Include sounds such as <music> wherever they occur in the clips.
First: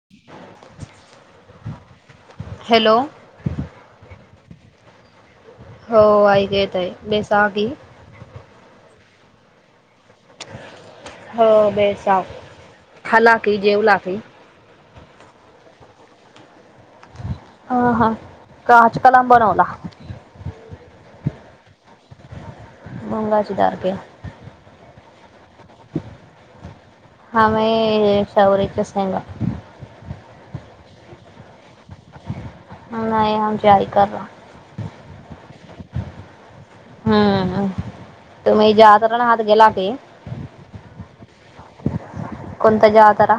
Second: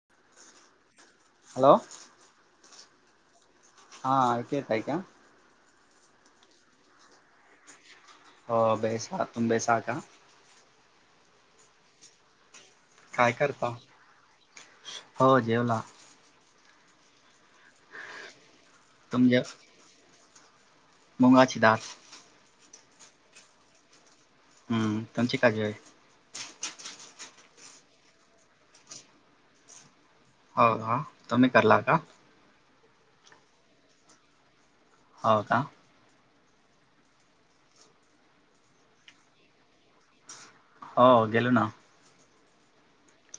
<inaudible> Hello. Hello. हा एकू येतय का? हो ऐकू येतय बे सागी. हो बेसा तुम बेसा का? हो बे साग. काय करता हो जेवला. हा हा का आज कलम तुम जे बनवला. मुंगाची दाळ. मुंगाची दाळ क्या. हम्म कंची का जई. हा मै चवळी का शेंगा. हो का तुमी कर्ला का? नाही आमची आई करला. हो का. हम्म तुम्ही ज्यादरण हात गेला की. हो देल ना. कोंणत्या जातरा?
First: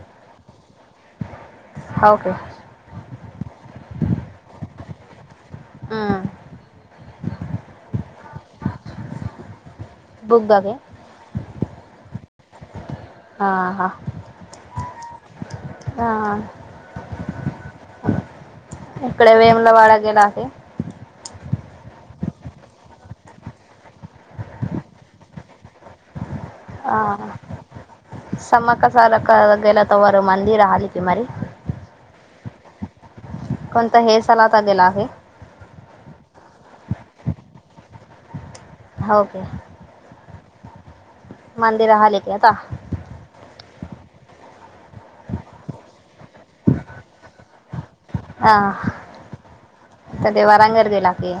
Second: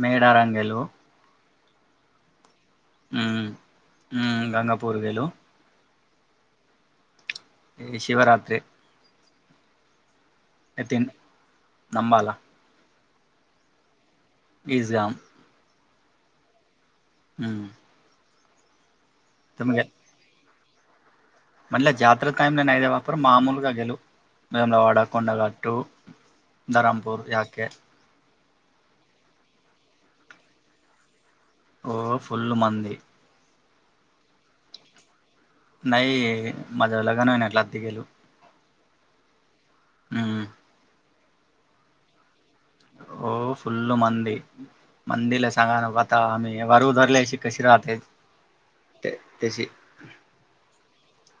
मेड <unintelligible> हव का. गंगापूर गेलो. हम शिवरात्री बुंग <unintelligible> त नबला <unintelligible> हां हां ईसगाम <unintelligible> हा हा हम्म इकडे वेमला वाडा गेलागे. म्हणले जातत्रताईम नन अईे वापर माू गेलवू मेमला वाड कोड गटू हा समाका साल का गेला तवर मंदिर हालीक मरी. ओ फुल् मंद कोणता हे सला त गेला आहे. नाही माझ्या लगन हो ना आ गेलो हो का हम्म मंदरहाले क आता हो फुल् मंद मंदिला सांगा ना आता आम्ही वरूधरल्या कशी राहते. हह ते तशी त ते वरा करदीलाखी <unintelligible>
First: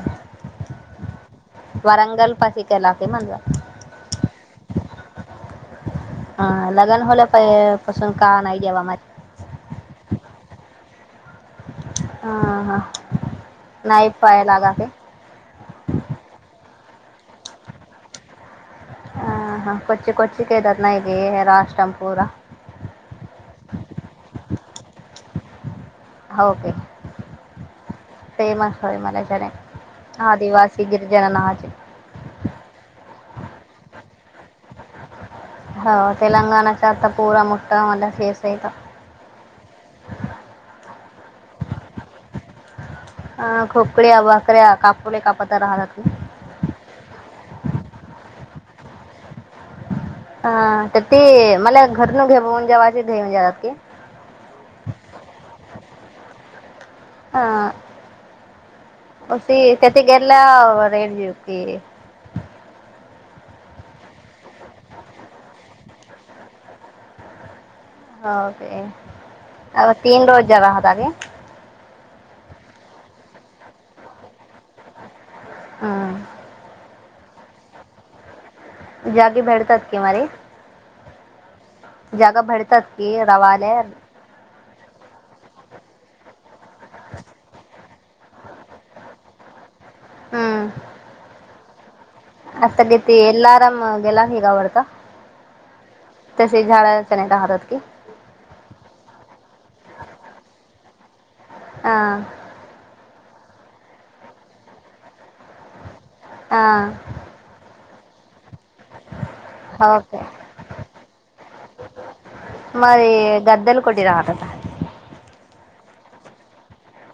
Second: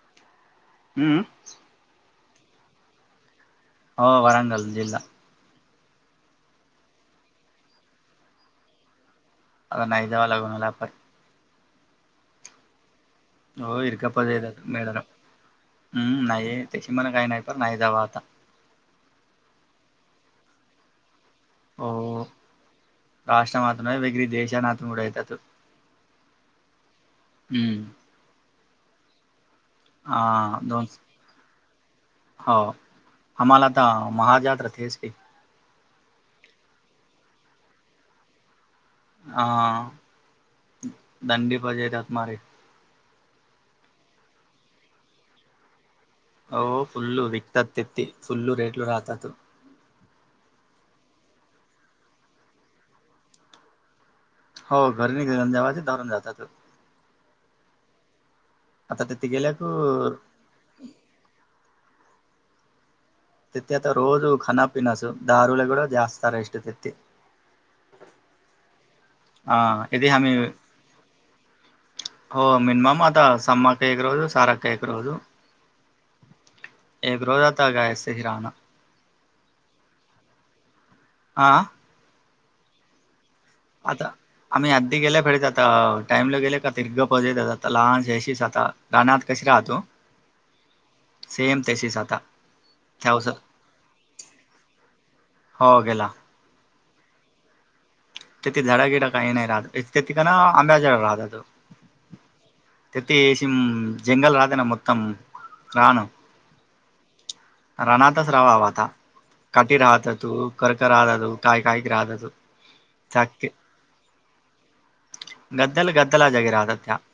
हम्म वरंगल पाशी केला म्हणजलं हो वरांंगल जिल्हा हा लग्न होलं पाहि पासून का नाही द्यावा म आता नाही दवा लागूनला आपण ह हा हो इरगपदेत मेडन हम्म नाही त्याशी मला काही नाही प नाही जावा आता ह हा कोची कोची कायेतात नाही ग राष्टम पूरा राष्ट्र मातम वेगळी देशान नातूनड येतात. होके हम्म फेमस होय मला जने ह हा दोन दिवासी गिरजन नाजे हो आम्हाला तर महाजात्रतेच का हो तेलंगणाचा आता पोरा मोठठा मझ फेस आहे. हा दंडी पजयेतात मारी. अ खोकड्या भाकऱ्या कापोले कापात राहतात. हो फुल्लू विकतात ते ते फुल्लू रेटलू राहतात. हा तर ती मला घटण घे जेवाची घे म्हणजे आात की <unintelligible> हो घर नि घन दवाच दून जातात. हा आता तिथे गेल्या क वरजवके <unintelligible> तेथ आता रोजु खना पिनस दारुले कड जास्तार एष्टे तेत्थ ओके अ तीन रोज जवा होते. हो मिनमम आता सम्मा काईक रोजू सारा काक रोजू हम एक रोजता गये हिरना जागे भेडतात की मर हा जग भडतात की रवाारी <unintelligible> आता <unintelligible> <unintelligible> हम्म सेम तसेच आता. त्यावस <unintelligible> हो गेला <unintelligible> <unintelligible> हा. <unintelligible> हा. <unintelligible> <unintelligible> चाके <unintelligible> <unintelligible>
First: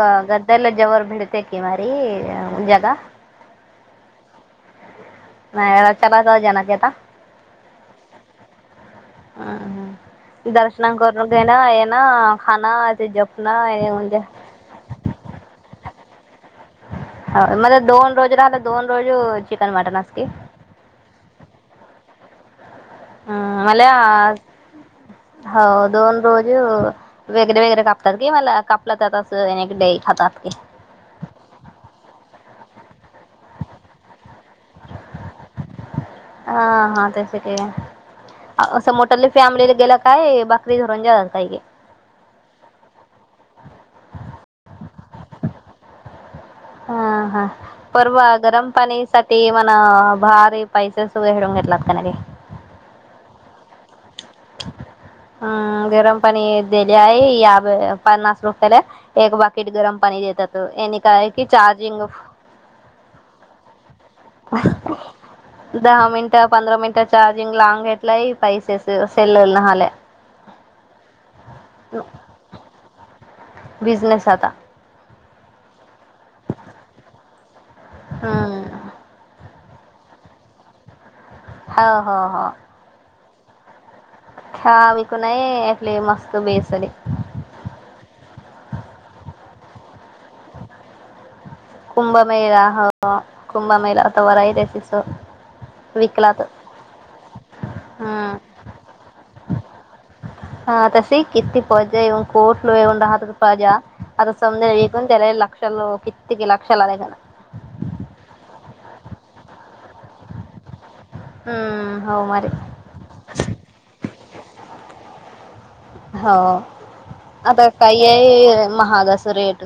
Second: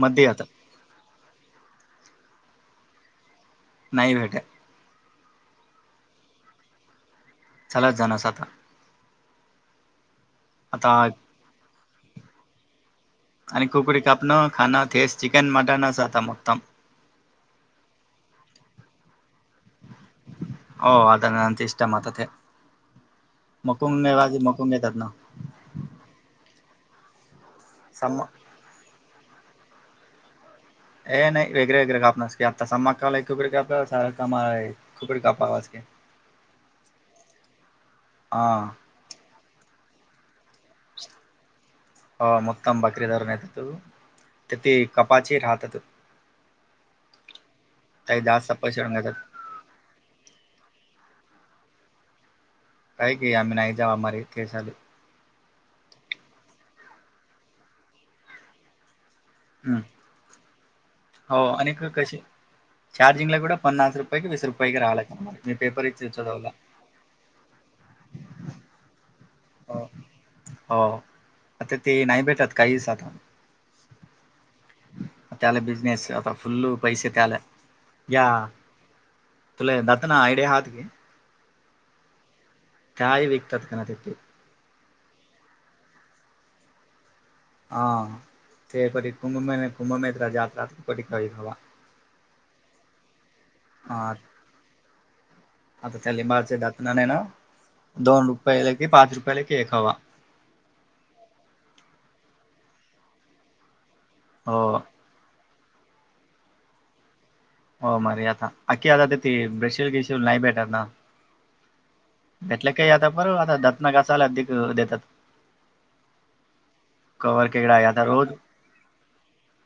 मध्ये येतात <unintelligible> <unintelligible> <unintelligible> आता <unintelligible> आणि कुकडी <unintelligible> <unintelligible> <unintelligible> मला <unintelligible> <unintelligible> सम <unintelligible> <unintelligible> <unintelligible> हा हा त्यास आहे. हा <unintelligible> <unintelligible> <unintelligible> हा हा काही परवा जास्त गरम पैसे पाणी घेतात ते <unintelligible> <unintelligible> हम् गरम पाणी दिले आहे. हम्म हो आणि क <unintelligible> कशी <unintelligible> दहा मिनिटं <unintelligible> <unintelligible> हो आता ते नाही भेटत काही साधण बिझनेस आता त्याला बिझनेस आता फुल्ल पैसे त्याला या हम्म तुला दात ना आयडिया आहात की ह हा हा. काही विकतात का ना तेथे <unintelligible> <unintelligible> कुंभमेळा हो हा कुंभमेळा <unintelligible> विकलात हम्म <unintelligible> <unintelligible> हो <unintelligible> हो मर आता अखी आता ती ब्रेशील किश नाही भेटत ना <unintelligible> हम्म हो मर. का आता ब आता दातना घासायला अधिक देतात. हो कवर आता केकडा आहे रोज कायई महाग असे रेट.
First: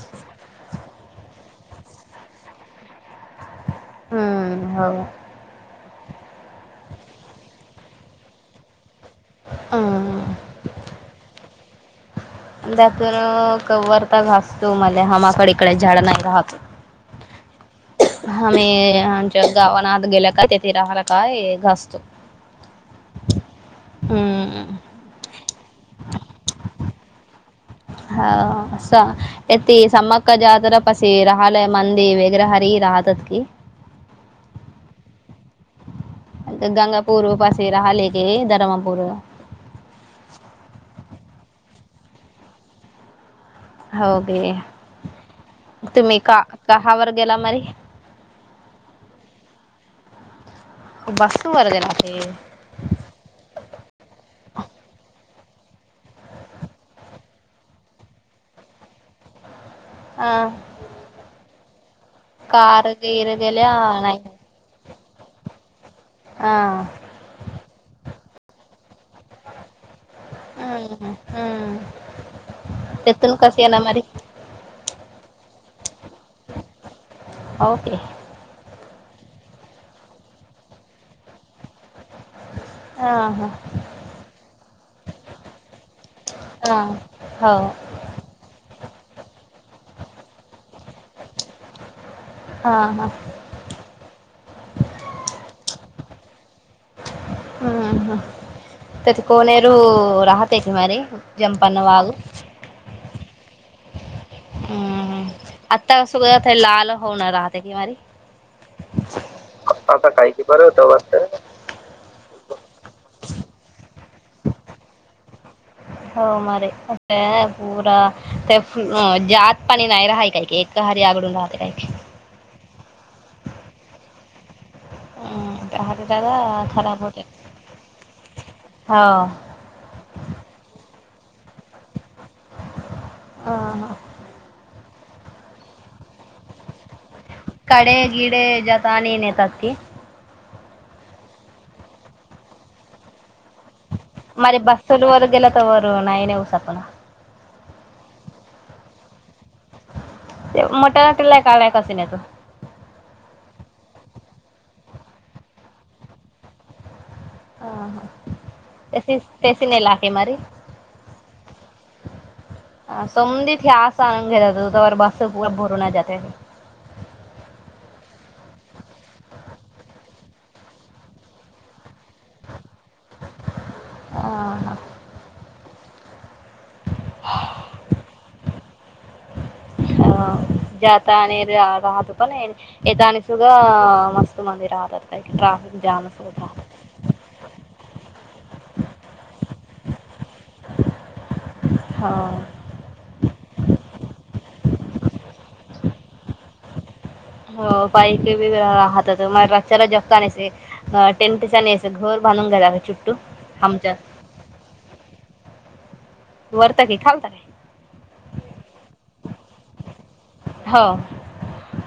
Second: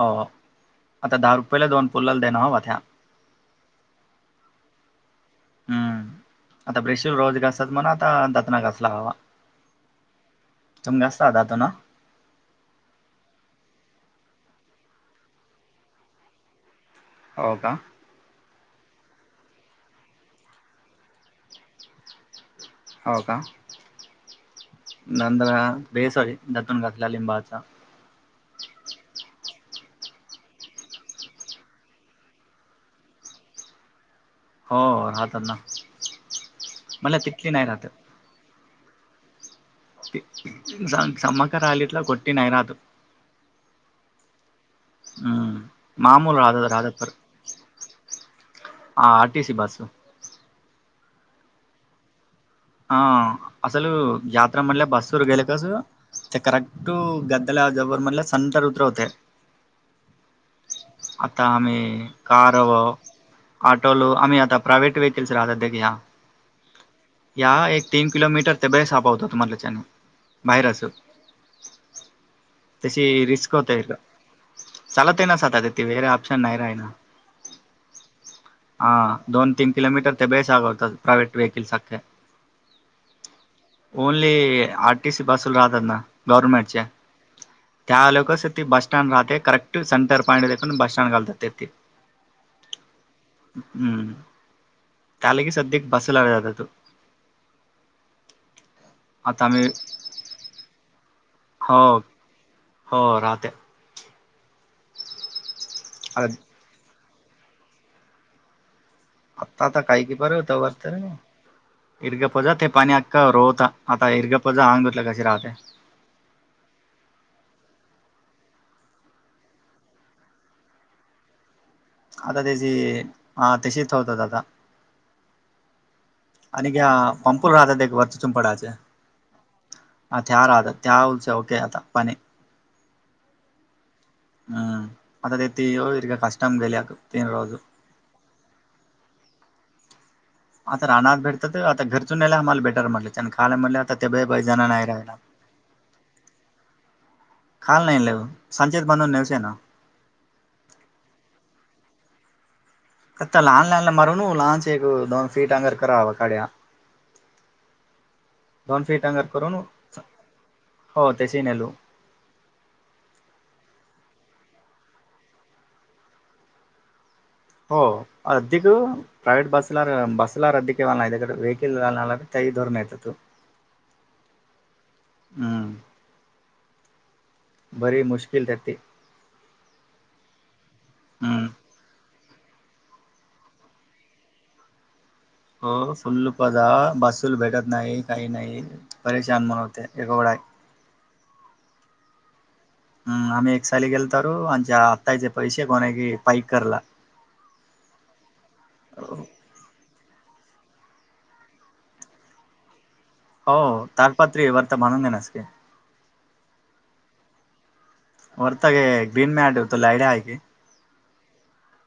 हो आता दहा रुपयेला दोन पोलाला देण हवा त्या्या. हम्म हो. हम्म आता ब्रेशूर रोज घासत म्हण आता दतना घासला हवा. ह. तुमे असता दा तो नां. त्यातून कवरता घासतो मला हमाकड इकडे झाड नाही राहतो. हो का. आम्ही आमच्या गावाना आत गेल्या का तेथे राहिला का घासतो. हो का. हम्म. नंद बेसॉरी जतून घातल्या लिंबाचा. हाती समक जाात पशी राहलय मंदी वगैरे हरी राह <unintelligible> <inaudible> तत की. हो हो रातात ना. मला गंगापूर तिथली नाही राहत पासेराहालेक धर्मपूर. <unintelligible> <inaudible> समकरलीिटला कोटी नै रात. <unintelligible> <inaudible> हो गे हम्म तुम्ही का कहावर गेला मरी. हा आर टी सी बस <inaudible> <unintelligible> बस वर दे ना ते. <unintelligible> <inaudible> हा असल यात्रा म्हणल्या बस वर गेले कासं. ते करेक्ट गद्दाला जबर म्हणल्या संंतर उतरवते. अ <unintelligible> आता आम्ही कार गीर गेल्या आटो ल नाही आम्ही आता प्रावेट वेहेिकल्स राहात क ह. हा. या एक तीन किलोमीटर तेबे सापा होता तुम्हाला न. बाहेर असो हम्म हम्म त्याची तेथून रिस्क कसे येणार होतला. मरी चालत आहे ना सता तथे वेगरे ऑप्शन नाही राहि ना. ओके हा दोन तीन किलोमीटर ते बेशग होतात प्रायव्हेट व्हेकलसखे. ह हा. ओनली आरटीसी बसूल राहतात ना गव्हर्मेंटच्या. हां हो त्या लोकच ते बस स्टँड राहते करेक्ट सेंरॉईंट देखून बस स्टँड घालतात ते. हा हा. हम्म त्यालागी सध्या बसला जात तू. हम्म हम त्या ते आता कोनेर आम्ही राहतयेत मर जमपना हो वाग. <unintelligible> <inaudible> हो राहते. हम्म आत्ता अ कसं लाल होऊन राहते की मारी. <unintelligible> आता काही क बरं होतं वास्त. <inaudible> <unintelligible> <unintelligible> घरी आघडून राहते काही की. आता त्याची हा तशीच होत आता. अ ह. अ दादा. आणि <inaudible> खराब हा. अ त्या राहत त्या होलस ओके आता पणे. <inaudible> ह. हम्म आता ते तोक कष्टम जल तीन रोजो कडे गिडे जातात आणि नेतात ते. आता रानात भेटत. तर आता घरचून यायला आम्हाला बेटर म्हटल आणि खायला म्हटल आता ते बे बै जण नाही राहिला <unintelligible> खाल नाहीई संचेेत बनून नेवसेना <unintelligible> आता लहान लहानला मारूनू लहानच एक दोन फीट अंगर करावा काड्या दोन फीट अंगर करून <unintelligible> ह हो त्याची नेलू संधीत हे अस आन घ्या जात त त्यावर बस भरूनही जाते. हो अधदीक प्रैवेट बसला बसला रद्धिक नाकडे वेकल त्याही धोरण येत तू हा. हम्म बरी मुश्किल त्या ते अ जाता आणि हम्म राहतो पण आहे. यथानसग मस्त मंदिर रहत. हो फुल्लपदा बसूल भेटत नाही काही नाही. परेशान मणवते एवढा आहे. हा हम्म आम्ही एक साली गेल तरु आमच्या आत्ताचे पैसे कोणा क पाईक करला. <unintelligible> <unintelligible> हो आमच्या तालपात्री वरत म्हनून देनास की. वरता की खालता वरतग ग्रीन मॅट इतल यडिया हाककी हो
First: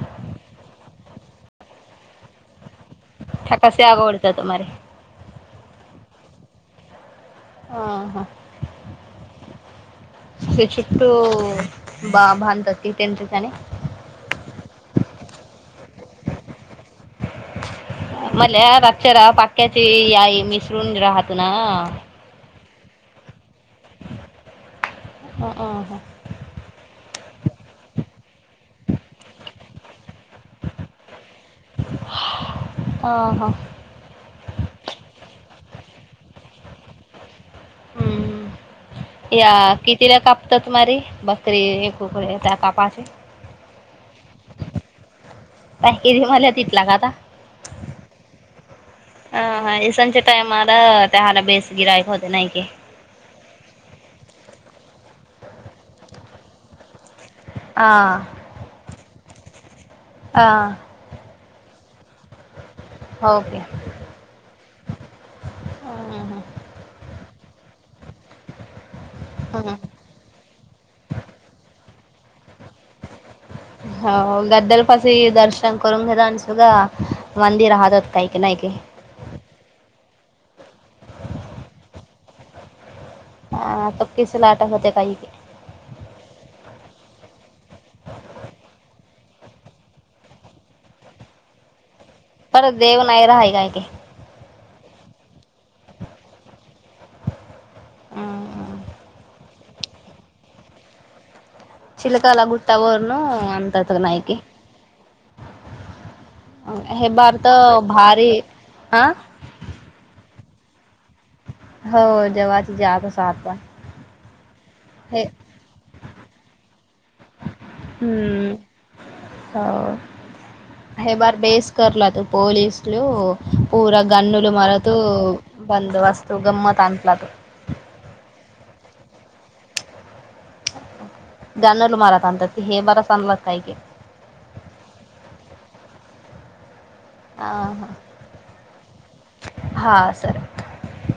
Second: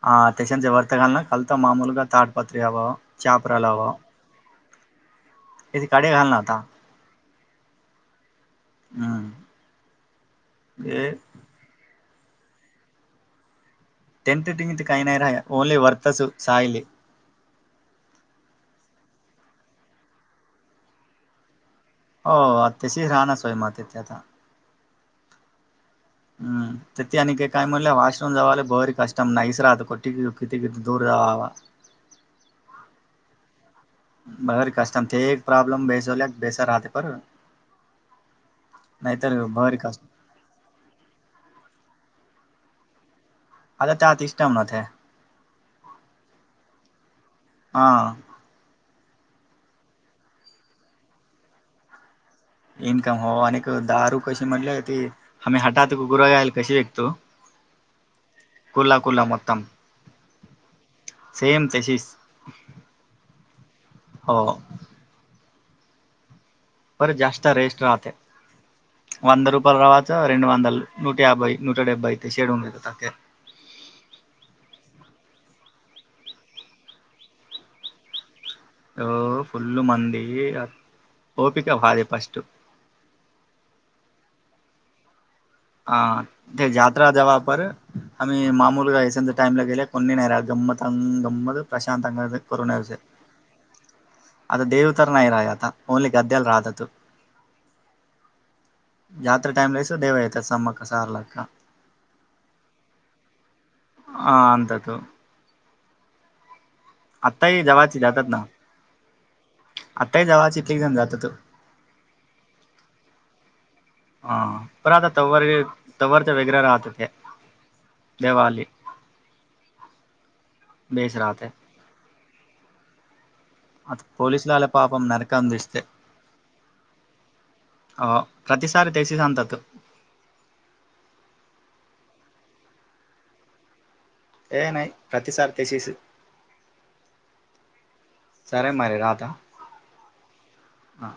ह त्याक्षणच्या वर्त घल ना कलता मामूल का ताटपत्री हवा. चापराला ठकासे हवा. आवडतात मारे तिची काडी घालण आता. <unintelligible> बा भांधतात ती टच्याच्याने टेनथ टिथ काही नाही राहा आहे ओनली वर्तसु सायली. मले रक्षरा पाक्याची आई मिसळून राहत ना. हो त्याशी राहणचोय मग त्याथे आता. <unintelligible> हम् तर ते आण काय म्हणलं वॉशरूम जावाला बरी कष्टम नाहीच राहत क किती किती दूर जावा. ह हा बर कस्तम ते एक प्रॉब्लेम बेसवल्या बेस राहते पर नाहीतर हम्म या भारी कष्ट कितीला काप तरत मारी बकरी एक कुकडे त्या पापाचे <unintelligible> <unintelligible> हा अ हा इसनच्या टायमला त्या हला बेस गिरायक होते नाही की. इन्कम हो आणि दारू कशी म्हटले त हम्ही हटात गुरगायला कशी विकतो. हा कोला कोला मतम हा सेम तशीच हो की. हो ह ह पर जास्त रेस्ट राहते. वंद रुपर राहत <unintelligible> हो गद्दलपशी दर्शन करून घेतलं आणि सुुगा मंदिर राहत हो काही की नाही की. <unintelligible> हा तोकीस ला आट होते काये हा ते जात्रा जवा पर आम् मामूल ग वसंत टाईम ला गेले कोणी नाही गमतंग गमत प्रशांतंग परण देव नाही राहिलाय की आता द देवतर नाही राहा आता ओनली गद्याला राहत तो हम्म. जात्रा टाईमलासो देवा येतात समाका सारला का चिलकाला गुट्ट वरन अंतात ह अंत त हे बारत आत्ताही जवाची जातात भारी ना अ आत्ताही जावां इथलेक जण जात तू हो जेव्हाची ज त सातवा हा पर आता तवर तवर तर वगरे राहत ते हम्म हा मेस राहते. करला पोलीस लेवो. पूरा आता गनल पोलीसलाला मारत बंदबस्त गमत अंटलात हो प्रत सार तेची संतात जानल मारात आणतात ते हे बरच आणला काय की हे नाही प्रति सार त्याशीस ह ह हा सर हा